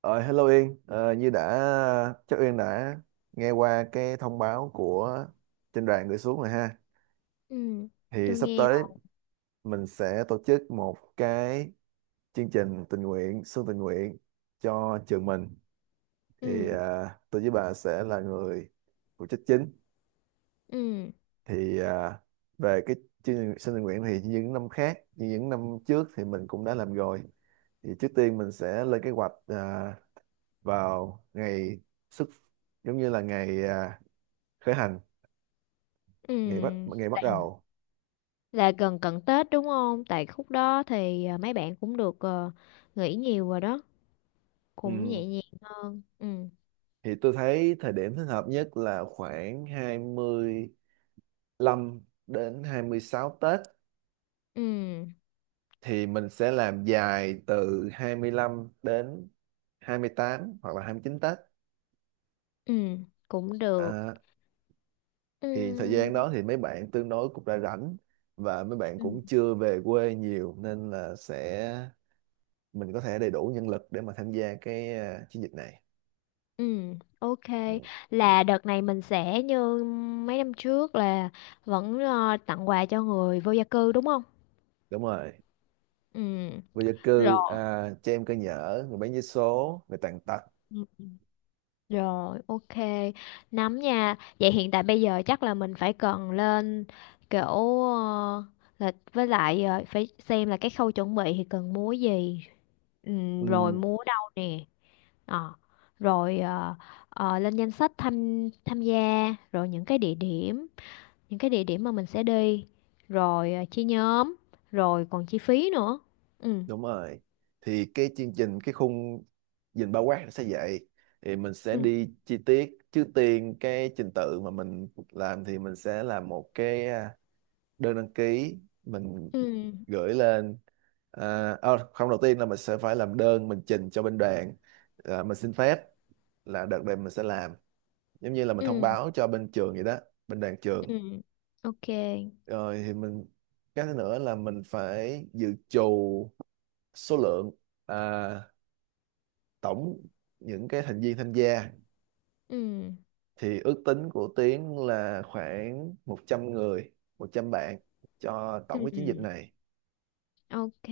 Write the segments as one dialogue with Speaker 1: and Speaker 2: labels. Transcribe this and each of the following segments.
Speaker 1: Ờ, Hello Yên. Ờ, Như đã chắc Yên đã nghe qua cái thông báo của trên đoàn gửi xuống rồi ha.
Speaker 2: Ừ,
Speaker 1: Thì
Speaker 2: tôi
Speaker 1: sắp
Speaker 2: nghe
Speaker 1: tới mình sẽ tổ chức một cái chương trình tình nguyện, xuân tình nguyện cho trường mình. Thì
Speaker 2: ừ,
Speaker 1: tôi với bà sẽ là người phụ trách chính.
Speaker 2: ừ,
Speaker 1: Thì về cái chương trình xuân tình nguyện thì như những năm khác, như những năm trước thì mình cũng đã làm rồi. Thì trước tiên mình sẽ lên kế hoạch vào ngày xuất, giống như là ngày, khởi hành, ngày bắt
Speaker 2: ừ.
Speaker 1: ngày bắt đầu.
Speaker 2: là gần cận Tết đúng không? Tại khúc đó thì mấy bạn cũng được nghỉ nhiều rồi đó, cũng
Speaker 1: Ừm,
Speaker 2: nhẹ nhàng hơn. Ừ,
Speaker 1: thì tôi thấy thời điểm thích hợp nhất là khoảng 25 đến 26 Tết,
Speaker 2: ừ,
Speaker 1: thì mình sẽ làm dài từ 25 đến 28 hoặc là 29 Tết.
Speaker 2: ừ, cũng được.
Speaker 1: à, thì thời
Speaker 2: Ừ,
Speaker 1: gian đó thì mấy bạn tương đối cũng đã rảnh và mấy bạn
Speaker 2: ừ,
Speaker 1: cũng chưa về quê nhiều nên là sẽ mình có thể đầy đủ nhân lực để mà tham gia cái chiến dịch này.
Speaker 2: ừ, ok.
Speaker 1: Ừ,
Speaker 2: Là đợt này mình sẽ như mấy năm trước là vẫn tặng quà cho người vô gia cư đúng không?
Speaker 1: đúng rồi,
Speaker 2: Ừ,
Speaker 1: vô gia cư,
Speaker 2: rồi.
Speaker 1: trẻ em cơ nhở, người bán vé số, người tàn tật.
Speaker 2: Rồi, ok. Nắm nha. Vậy hiện tại bây giờ chắc là mình phải cần lên kiểu ờ, là với lại phải xem là cái khâu chuẩn bị thì cần múa gì. Rồi
Speaker 1: Ừ,
Speaker 2: múa đâu nè. Ờ, rồi ờ, lên danh sách tham tham gia, rồi những cái địa điểm, những cái địa điểm mà mình sẽ đi, rồi chia nhóm, rồi còn chi phí nữa. Ừ,
Speaker 1: đúng rồi. Thì cái chương trình, cái khung nhìn bao quát nó sẽ vậy. Thì mình sẽ
Speaker 2: ừ,
Speaker 1: đi chi tiết. Trước tiên cái trình tự mà mình làm thì mình sẽ làm một cái đơn đăng ký mình
Speaker 2: ừ,
Speaker 1: gửi lên. Không, đầu tiên là mình sẽ phải làm đơn mình trình cho bên đoàn. Mình xin phép là đợt này mình sẽ làm. Giống như là mình thông
Speaker 2: ừ,
Speaker 1: báo cho bên trường vậy đó, bên đoàn trường.
Speaker 2: ừ. Ok.
Speaker 1: Rồi thì mình, cái thứ nữa là mình phải dự trù số lượng. À, Tổng những cái thành viên tham gia
Speaker 2: Ừ,
Speaker 1: thì ước tính của Tiến là khoảng 100 người, 100 bạn cho tổng cái chiến dịch
Speaker 2: ừ.
Speaker 1: này.
Speaker 2: Ok,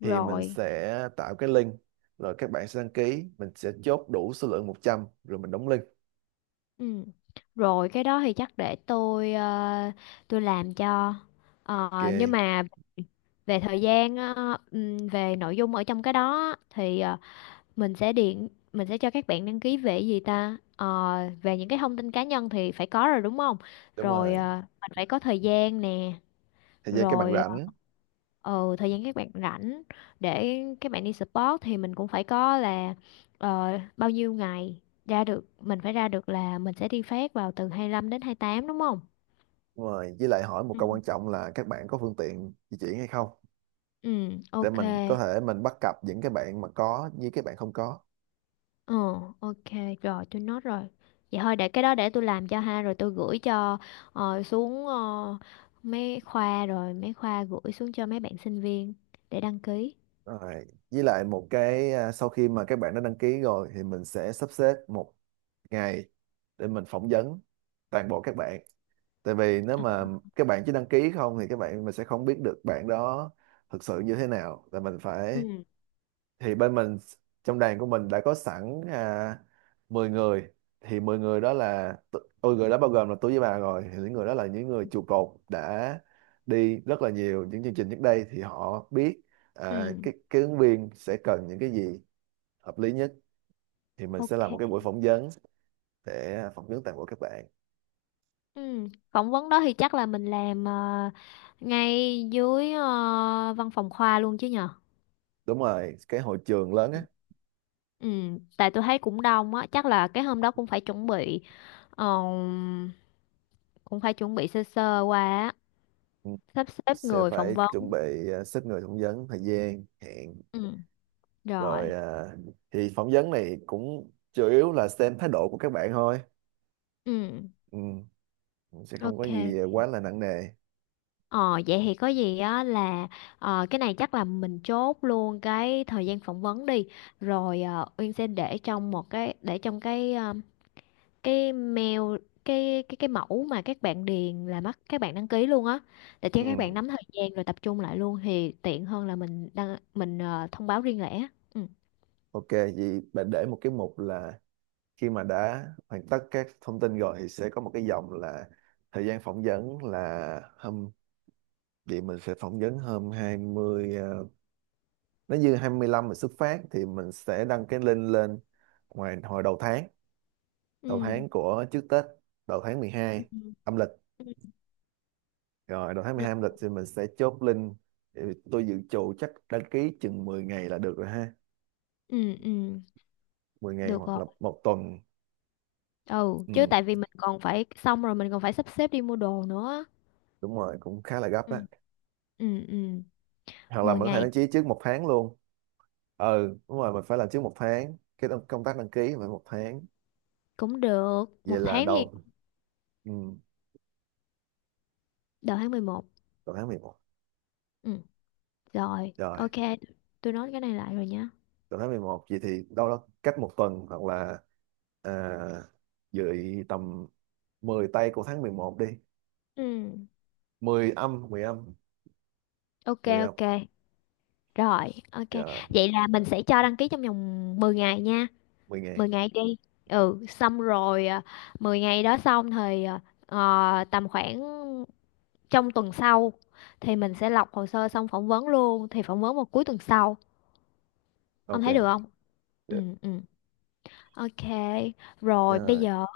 Speaker 1: Thì mình
Speaker 2: rồi.
Speaker 1: sẽ tạo cái link, rồi các bạn sẽ đăng ký, mình sẽ chốt đủ số lượng 100 rồi mình đóng link.
Speaker 2: Ừ. Rồi cái đó thì chắc để tôi tôi làm cho. Ờ, nhưng
Speaker 1: Ok.
Speaker 2: mà về thời gian về nội dung ở trong cái đó thì mình sẽ điện mình sẽ cho các bạn đăng ký về gì ta? Ờ, về những cái thông tin cá nhân thì phải có rồi đúng không?
Speaker 1: Đúng
Speaker 2: Rồi
Speaker 1: rồi,
Speaker 2: mình phải có thời gian nè,
Speaker 1: thời gian các bạn
Speaker 2: rồi
Speaker 1: rảnh.
Speaker 2: ờ ừ, thời gian các bạn rảnh để các bạn đi sport thì mình cũng phải có là ờ, bao nhiêu ngày ra được mình phải ra được là mình sẽ đi phát vào từ 25 đến 28 đúng không?
Speaker 1: Đúng rồi, với lại hỏi một
Speaker 2: Ừ.
Speaker 1: câu quan trọng là các bạn có phương tiện di chuyển hay không,
Speaker 2: Ừ,
Speaker 1: để
Speaker 2: ok.
Speaker 1: mình có thể, mình bắt cặp những cái bạn mà có với các bạn không có.
Speaker 2: Ờ, ok, rồi tôi nốt rồi. Vậy thôi để cái đó để tôi làm cho ha rồi tôi gửi cho xuống mấy khoa rồi mấy khoa gửi xuống cho mấy bạn sinh viên để đăng ký.
Speaker 1: Rồi với lại một cái, sau khi mà các bạn đã đăng ký rồi thì mình sẽ sắp xếp một ngày để mình phỏng vấn toàn bộ các bạn. Tại vì nếu
Speaker 2: Ờ,
Speaker 1: mà các bạn chỉ đăng ký không thì các bạn, mình sẽ không biết được bạn đó thực sự như thế nào là mình
Speaker 2: Ừ,
Speaker 1: phải. Thì bên mình, trong đoàn của mình đã có sẵn, 10 người. Thì 10 người đó là ôi, người đó bao gồm là tôi với bà, rồi thì những người đó là những người trụ cột đã đi rất là nhiều những chương trình trước đây thì họ biết
Speaker 2: ừ,
Speaker 1: cái ứng viên sẽ cần những cái gì hợp lý nhất. Thì mình sẽ làm một cái
Speaker 2: ok.
Speaker 1: buổi phỏng vấn để phỏng vấn toàn bộ các bạn.
Speaker 2: Ừ. Phỏng vấn đó thì chắc là mình làm ngay dưới văn phòng khoa luôn chứ nhờ.
Speaker 1: Đúng rồi, cái hội trường lớn
Speaker 2: Ừ,
Speaker 1: á.
Speaker 2: Ừ, tại tôi thấy cũng đông á, chắc là cái hôm đó cũng phải chuẩn bị ờ, cũng phải chuẩn bị sơ sơ qua á,
Speaker 1: Ừ,
Speaker 2: sắp xếp
Speaker 1: sẽ
Speaker 2: người phỏng
Speaker 1: phải chuẩn
Speaker 2: vấn.
Speaker 1: bị, xếp người phỏng vấn, thời gian hẹn.
Speaker 2: Ừ,
Speaker 1: Rồi,
Speaker 2: rồi.
Speaker 1: thì phỏng vấn này cũng chủ yếu là xem thái độ của các bạn thôi,
Speaker 2: Ừ,
Speaker 1: ừ, sẽ không có
Speaker 2: ok.
Speaker 1: gì quá là nặng nề.
Speaker 2: Ờ vậy thì có gì á là cái này chắc là mình chốt luôn cái thời gian phỏng vấn đi. Rồi Uyên sẽ để trong một cái để trong cái cái mail cái mẫu mà các bạn điền là mất các bạn đăng ký luôn á để cho các bạn
Speaker 1: Ừ,
Speaker 2: nắm thời gian rồi tập trung lại luôn thì tiện hơn là mình đăng mình thông báo riêng lẻ. ừ
Speaker 1: ok, vậy bạn để một cái mục là, khi mà đã hoàn tất các thông tin rồi thì sẽ có một cái dòng là thời gian phỏng vấn là hôm, vậy mình sẽ phỏng vấn hôm 20. Nếu như 25 mình xuất phát thì mình sẽ đăng cái link lên ngoài hồi đầu tháng,
Speaker 2: ừ
Speaker 1: của trước Tết, đầu tháng mười
Speaker 2: ừ
Speaker 1: hai âm lịch.
Speaker 2: ừ
Speaker 1: Rồi đầu tháng mười
Speaker 2: Rồi.
Speaker 1: hai âm lịch thì mình sẽ chốt link. Thì tôi dự trù chắc đăng ký chừng 10 ngày là được rồi ha,
Speaker 2: ừ ừ.
Speaker 1: 10 ngày
Speaker 2: Được
Speaker 1: hoặc
Speaker 2: rồi.
Speaker 1: là một tuần.
Speaker 2: Ừ, chứ
Speaker 1: Ừ,
Speaker 2: tại vì mình còn phải xong rồi mình còn phải sắp xếp đi mua đồ nữa.
Speaker 1: đúng rồi, cũng khá là gấp
Speaker 2: ừ
Speaker 1: á,
Speaker 2: ừ ừ
Speaker 1: hoặc là
Speaker 2: 10
Speaker 1: mình có thể
Speaker 2: ngày
Speaker 1: đăng ký trước một tháng luôn. Ừ, đúng rồi, mình phải làm trước một tháng, cái công tác đăng ký phải một tháng.
Speaker 2: cũng được. Một
Speaker 1: Vậy là
Speaker 2: tháng thì
Speaker 1: đầu, ừ,
Speaker 2: đầu tháng 11.
Speaker 1: đầu tháng 11.
Speaker 2: ừ Rồi,
Speaker 1: Rồi
Speaker 2: ok. Tôi nói cái này lại rồi nhá.
Speaker 1: đầu tháng 11 vậy thì đâu đó cách một tuần, hoặc là à, dự tầm 10 tây của tháng 11 đi.
Speaker 2: ừ
Speaker 1: 10 âm, 10 âm,
Speaker 2: ok,
Speaker 1: 10 âm.
Speaker 2: ok. Rồi, ok.
Speaker 1: Dạ rồi,
Speaker 2: Vậy là mình sẽ cho đăng ký trong vòng 10 ngày nha.
Speaker 1: 10 ngày.
Speaker 2: 10 ngày đi. Ừ, xong rồi 10 ngày đó xong thì tầm khoảng trong tuần sau thì mình sẽ lọc hồ sơ xong phỏng vấn luôn, thì phỏng vấn vào cuối tuần sau. Ông
Speaker 1: Ok.
Speaker 2: thấy được không? Ừ
Speaker 1: Đ-
Speaker 2: ừ. Ok.
Speaker 1: dạ
Speaker 2: Rồi bây
Speaker 1: rồi.
Speaker 2: giờ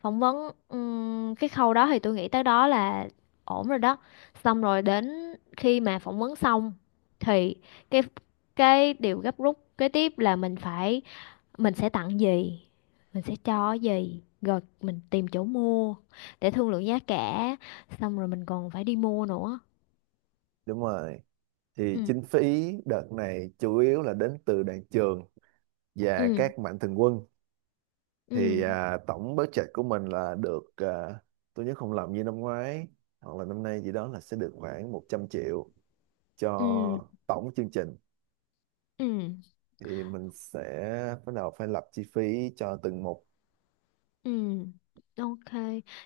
Speaker 2: phỏng vấn cái khâu đó thì tôi nghĩ tới đó là ổn rồi đó xong rồi đến khi mà phỏng vấn xong thì cái cái điều gấp rút kế tiếp là mình phải mình sẽ tặng gì mình sẽ cho cái gì rồi mình tìm chỗ mua để thương lượng giá cả xong rồi mình còn phải đi mua nữa.
Speaker 1: Đúng rồi, thì
Speaker 2: ừ
Speaker 1: kinh phí đợt này chủ yếu là đến từ đoàn trường và
Speaker 2: ừ
Speaker 1: các mạnh thường quân. Thì
Speaker 2: ừ
Speaker 1: tổng budget của mình là được, tôi nhớ không lầm như năm ngoái hoặc là năm nay gì đó là sẽ được khoảng 100 triệu cho
Speaker 2: ừ
Speaker 1: tổng chương trình.
Speaker 2: ừ
Speaker 1: Thì mình sẽ bắt đầu phải lập chi phí cho từng một.
Speaker 2: Ừ, ok.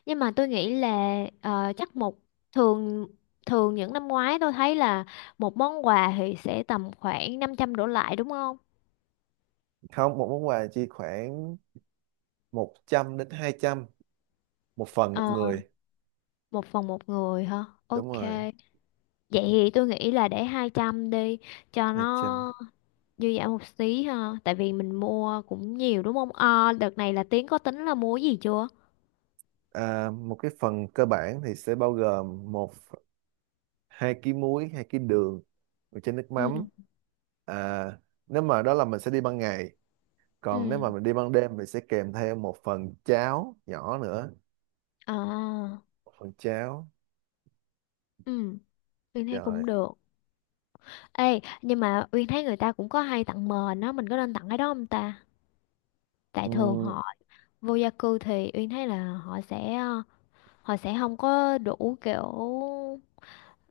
Speaker 2: Nhưng mà tôi nghĩ là chắc một thường thường những năm ngoái tôi thấy là một món quà thì sẽ tầm khoảng 500 đổ lại đúng không?
Speaker 1: Không, một món quà chi khoảng 100 đến 200 một phần một
Speaker 2: Ờ,
Speaker 1: người.
Speaker 2: một phần một người hả?
Speaker 1: Đúng
Speaker 2: Ok.
Speaker 1: rồi,
Speaker 2: Vậy thì tôi nghĩ là để 200 đi cho
Speaker 1: 200.
Speaker 2: nó dư dả một xí ha. Tại vì mình mua cũng nhiều đúng không? Ờ, đợt này là Tiến có tính là mua cái gì chưa?
Speaker 1: Một cái phần cơ bản thì sẽ bao gồm một, 2 ký muối, 2 ký đường, một chén nước
Speaker 2: Ừ,
Speaker 1: mắm. À, Nếu mà đó là mình sẽ đi ban ngày, còn nếu
Speaker 2: ừ.
Speaker 1: mà mình đi ban đêm mình sẽ kèm theo một phần cháo nhỏ nữa,
Speaker 2: À,
Speaker 1: một phần cháo.
Speaker 2: ừ, tôi thấy
Speaker 1: Rồi.
Speaker 2: cũng được. Ê, nhưng mà Uyên thấy người ta cũng có hay tặng mền á, mình có nên tặng cái đó không ta? Tại thường
Speaker 1: Ừ,
Speaker 2: họ vô gia cư thì Uyên thấy là họ sẽ họ sẽ không có đủ kiểu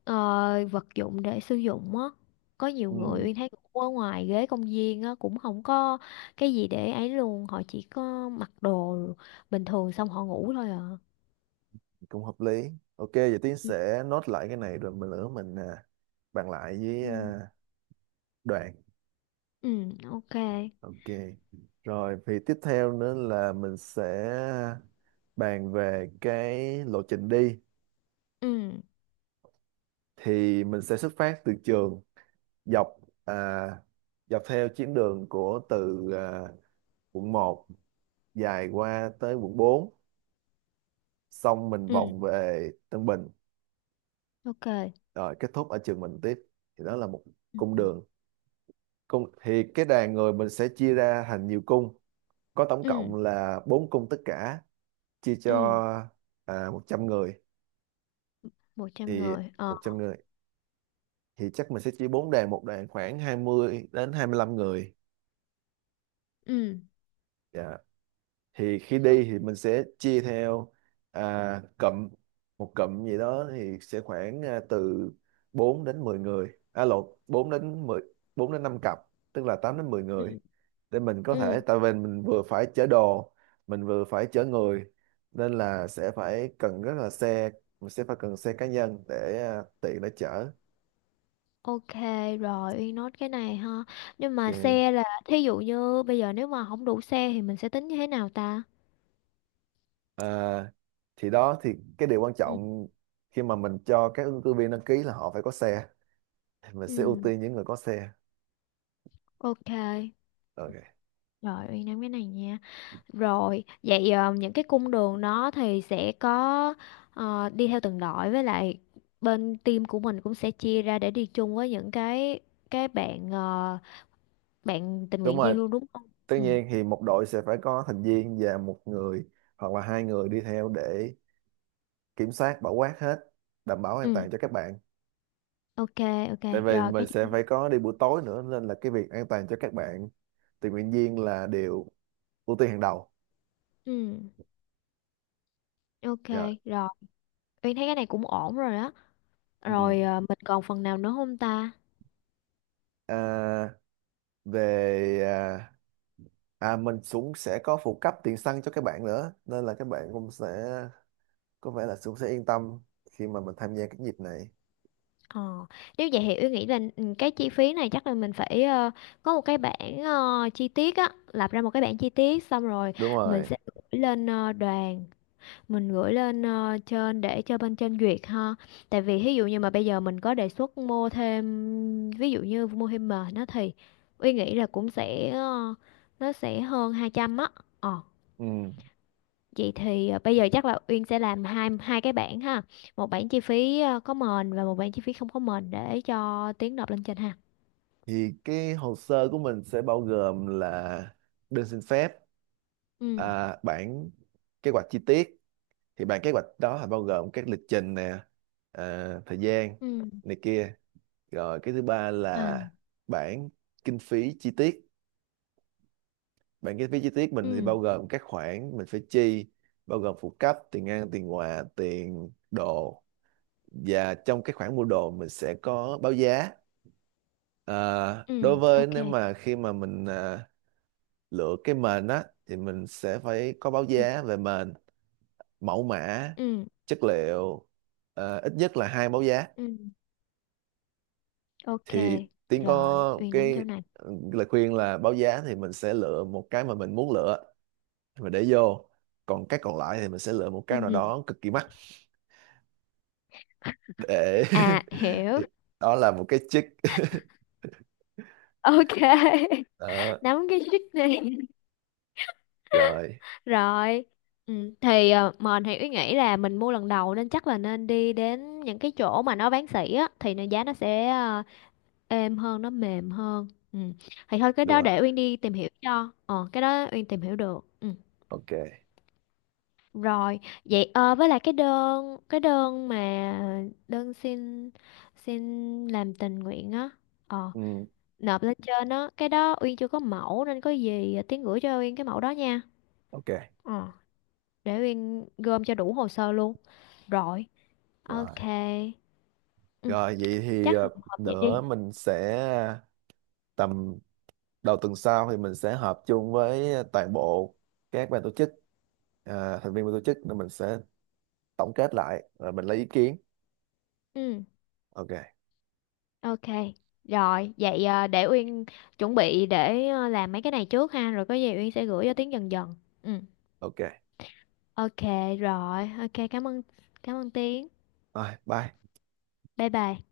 Speaker 2: ờ, vật dụng để sử dụng á. Có nhiều người
Speaker 1: ừ,
Speaker 2: Uyên thấy cũng ở ngoài ghế công viên á cũng không có cái gì để ấy luôn, họ chỉ có mặc đồ bình thường xong họ ngủ thôi à.
Speaker 1: cũng hợp lý. Ok, giờ Tiến
Speaker 2: Ừ,
Speaker 1: sẽ nốt lại cái này rồi mình nữa mình, bàn lại với,
Speaker 2: ừ,
Speaker 1: đoàn.
Speaker 2: ừ, ok.
Speaker 1: Ok. Rồi thì tiếp theo nữa là mình sẽ bàn về cái lộ trình đi.
Speaker 2: Ừ,
Speaker 1: Thì mình sẽ xuất phát từ trường dọc, à, dọc theo chuyến đường của từ, quận một dài qua tới quận 4. Xong mình
Speaker 2: ừ,
Speaker 1: vòng về Tân Bình,
Speaker 2: ok.
Speaker 1: rồi kết thúc ở trường mình tiếp. Thì đó là một
Speaker 2: Ừ,
Speaker 1: cung đường. Cung thì cái đoàn người mình sẽ chia ra thành nhiều cung, có tổng
Speaker 2: ừ,
Speaker 1: cộng là 4 cung tất cả, chia cho
Speaker 2: ừ,
Speaker 1: 100 người.
Speaker 2: 100
Speaker 1: Thì
Speaker 2: người.
Speaker 1: 100 người thì chắc mình sẽ chia 4 đoàn, một đoàn khoảng 20 đến 25 người.
Speaker 2: Ừ.
Speaker 1: Dạ. Thì khi đi thì mình sẽ chia theo cụm. Một cụm gì đó thì sẽ khoảng, từ 4 đến 10 người, à lộn, 4 đến mười, 4 đến 5 cặp tức là 8 đến 10 người,
Speaker 2: Ok.
Speaker 1: để mình có
Speaker 2: Ừ,
Speaker 1: thể, tại vì mình vừa phải chở đồ, mình vừa phải chở người, nên là sẽ phải cần rất là xe. Mình sẽ phải cần xe cá nhân để, tiện để chở.
Speaker 2: ok rồi Uyên nốt cái này ha. Nhưng mà
Speaker 1: Ok.
Speaker 2: xe là thí dụ như bây giờ nếu mà không đủ xe thì mình sẽ tính như thế nào ta?
Speaker 1: À, thì đó thì cái điều quan
Speaker 2: Ừ,
Speaker 1: trọng khi mà mình cho các ứng cử viên đăng ký là họ phải có xe, mình sẽ ưu
Speaker 2: ừ,
Speaker 1: tiên những người có xe.
Speaker 2: ok.
Speaker 1: Ok.
Speaker 2: Rồi Uyên nắm cái này nha. Rồi, vậy những cái cung đường đó thì sẽ có đi theo từng đội với lại bên team của mình cũng sẽ chia ra để đi chung với những cái bạn bạn tình
Speaker 1: Đúng
Speaker 2: nguyện
Speaker 1: rồi,
Speaker 2: viên luôn đúng không?
Speaker 1: tất
Speaker 2: Ừ,
Speaker 1: nhiên thì một đội sẽ phải có thành viên và một người hoặc là hai người đi theo để kiểm soát bảo quát hết, đảm bảo an
Speaker 2: ừ,
Speaker 1: toàn cho các bạn.
Speaker 2: ok ok.
Speaker 1: Tại vì
Speaker 2: Rồi
Speaker 1: mình
Speaker 2: cái
Speaker 1: sẽ phải có đi buổi tối nữa nên là cái việc an toàn cho các bạn tình nguyện viên là điều ưu tiên hàng đầu.
Speaker 2: ừ,
Speaker 1: Dạ.
Speaker 2: ok rồi. Uyên thấy cái này cũng ổn rồi đó.
Speaker 1: Ừ.
Speaker 2: Rồi mình còn phần nào nữa không ta?
Speaker 1: à, về à, mình cũng sẽ có phụ cấp tiền xăng cho các bạn nữa nên là các bạn cũng sẽ có vẻ là cũng sẽ yên tâm khi mà mình tham gia cái dịp này.
Speaker 2: Ờ, nếu vậy thì Uyên nghĩ là ừ, cái chi phí này chắc là mình phải có một cái bảng chi tiết á, lập ra một cái bảng chi tiết xong rồi
Speaker 1: Đúng
Speaker 2: mình
Speaker 1: rồi.
Speaker 2: sẽ gửi lên đoàn, mình gửi lên trên để cho bên trên duyệt ha. Tại vì ví dụ như mà bây giờ mình có đề xuất mua thêm ví dụ như mua thêm mền nó thì Uyên nghĩ là cũng sẽ nó sẽ hơn 200 á. Ờ.
Speaker 1: Ừ.
Speaker 2: Vậy thì bây giờ chắc là Uyên sẽ làm hai hai cái bảng ha. Một bảng chi phí có mền và một bảng chi phí không có mền để cho Tiến nộp lên trên ha.
Speaker 1: Thì cái hồ sơ của mình sẽ bao gồm là đơn xin phép,
Speaker 2: Ừ.
Speaker 1: bản kế hoạch chi tiết. Thì bản kế hoạch đó là bao gồm các lịch trình nè, thời gian
Speaker 2: Ừ.
Speaker 1: này kia. Rồi cái thứ ba
Speaker 2: À.
Speaker 1: là bản kinh phí chi tiết. Bản kế phí chi tiết mình thì
Speaker 2: Ừ.
Speaker 1: bao gồm các khoản mình phải chi, bao gồm phụ cấp, tiền ăn, tiền quà, tiền đồ, và trong cái khoản mua đồ mình sẽ có báo giá. À, Đối
Speaker 2: Ừ.
Speaker 1: với,
Speaker 2: Ok.
Speaker 1: nếu mà khi mà mình lựa cái mền á thì mình sẽ phải có báo
Speaker 2: Ừ.
Speaker 1: giá về mền, mẫu mã,
Speaker 2: Ừ.
Speaker 1: chất liệu, ít nhất là hai báo giá.
Speaker 2: Ừ. Ok.
Speaker 1: Thì Tiến
Speaker 2: Rồi,
Speaker 1: có
Speaker 2: Uyên nắm
Speaker 1: cái
Speaker 2: chỗ này.
Speaker 1: lời khuyên là báo giá thì mình sẽ lựa một cái mà mình muốn lựa mà để vô, còn cái còn lại thì mình sẽ lựa một
Speaker 2: Ừ.
Speaker 1: cái nào
Speaker 2: ừ.
Speaker 1: đó cực kỳ mắc để
Speaker 2: À, hiểu.
Speaker 1: đó là một cái chick
Speaker 2: Ok.
Speaker 1: đó.
Speaker 2: Nắm cái trick này.
Speaker 1: Rồi,
Speaker 2: Rồi. Ừ. Thì mền thì Uyên nghĩ là mình mua lần đầu nên chắc là nên đi đến những cái chỗ mà nó bán sỉ á thì nó giá nó sẽ êm hơn nó mềm hơn ừ. Thì thôi cái
Speaker 1: đúng
Speaker 2: đó
Speaker 1: rồi.
Speaker 2: để Uyên đi tìm hiểu cho ờ cái đó Uyên tìm hiểu được ừ.
Speaker 1: Ok.
Speaker 2: Rồi vậy với lại cái đơn xin xin làm tình nguyện á ờ
Speaker 1: Ừ,
Speaker 2: nộp lên trên á cái đó Uyên chưa có mẫu nên có gì Tiến gửi cho Uyên cái mẫu đó nha.
Speaker 1: ok.
Speaker 2: Ờ, để Uyên gom cho đủ hồ sơ luôn rồi
Speaker 1: Rồi,
Speaker 2: ok ừ.
Speaker 1: rồi, vậy thì
Speaker 2: Chắc hợp vậy
Speaker 1: nữa
Speaker 2: đi.
Speaker 1: mình sẽ tầm đầu tuần sau thì mình sẽ họp chung với toàn bộ các ban tổ chức, thành viên ban tổ chức, nên mình sẽ tổng kết lại rồi mình lấy ý kiến.
Speaker 2: Ừ.
Speaker 1: Ok.
Speaker 2: Ok, rồi, vậy để Uyên chuẩn bị để làm mấy cái này trước ha, rồi có gì Uyên sẽ gửi cho Tiến dần dần. Ừ,
Speaker 1: Ok.
Speaker 2: ok rồi, ok cảm ơn Tiến.
Speaker 1: Rồi, bye.
Speaker 2: Bye bye.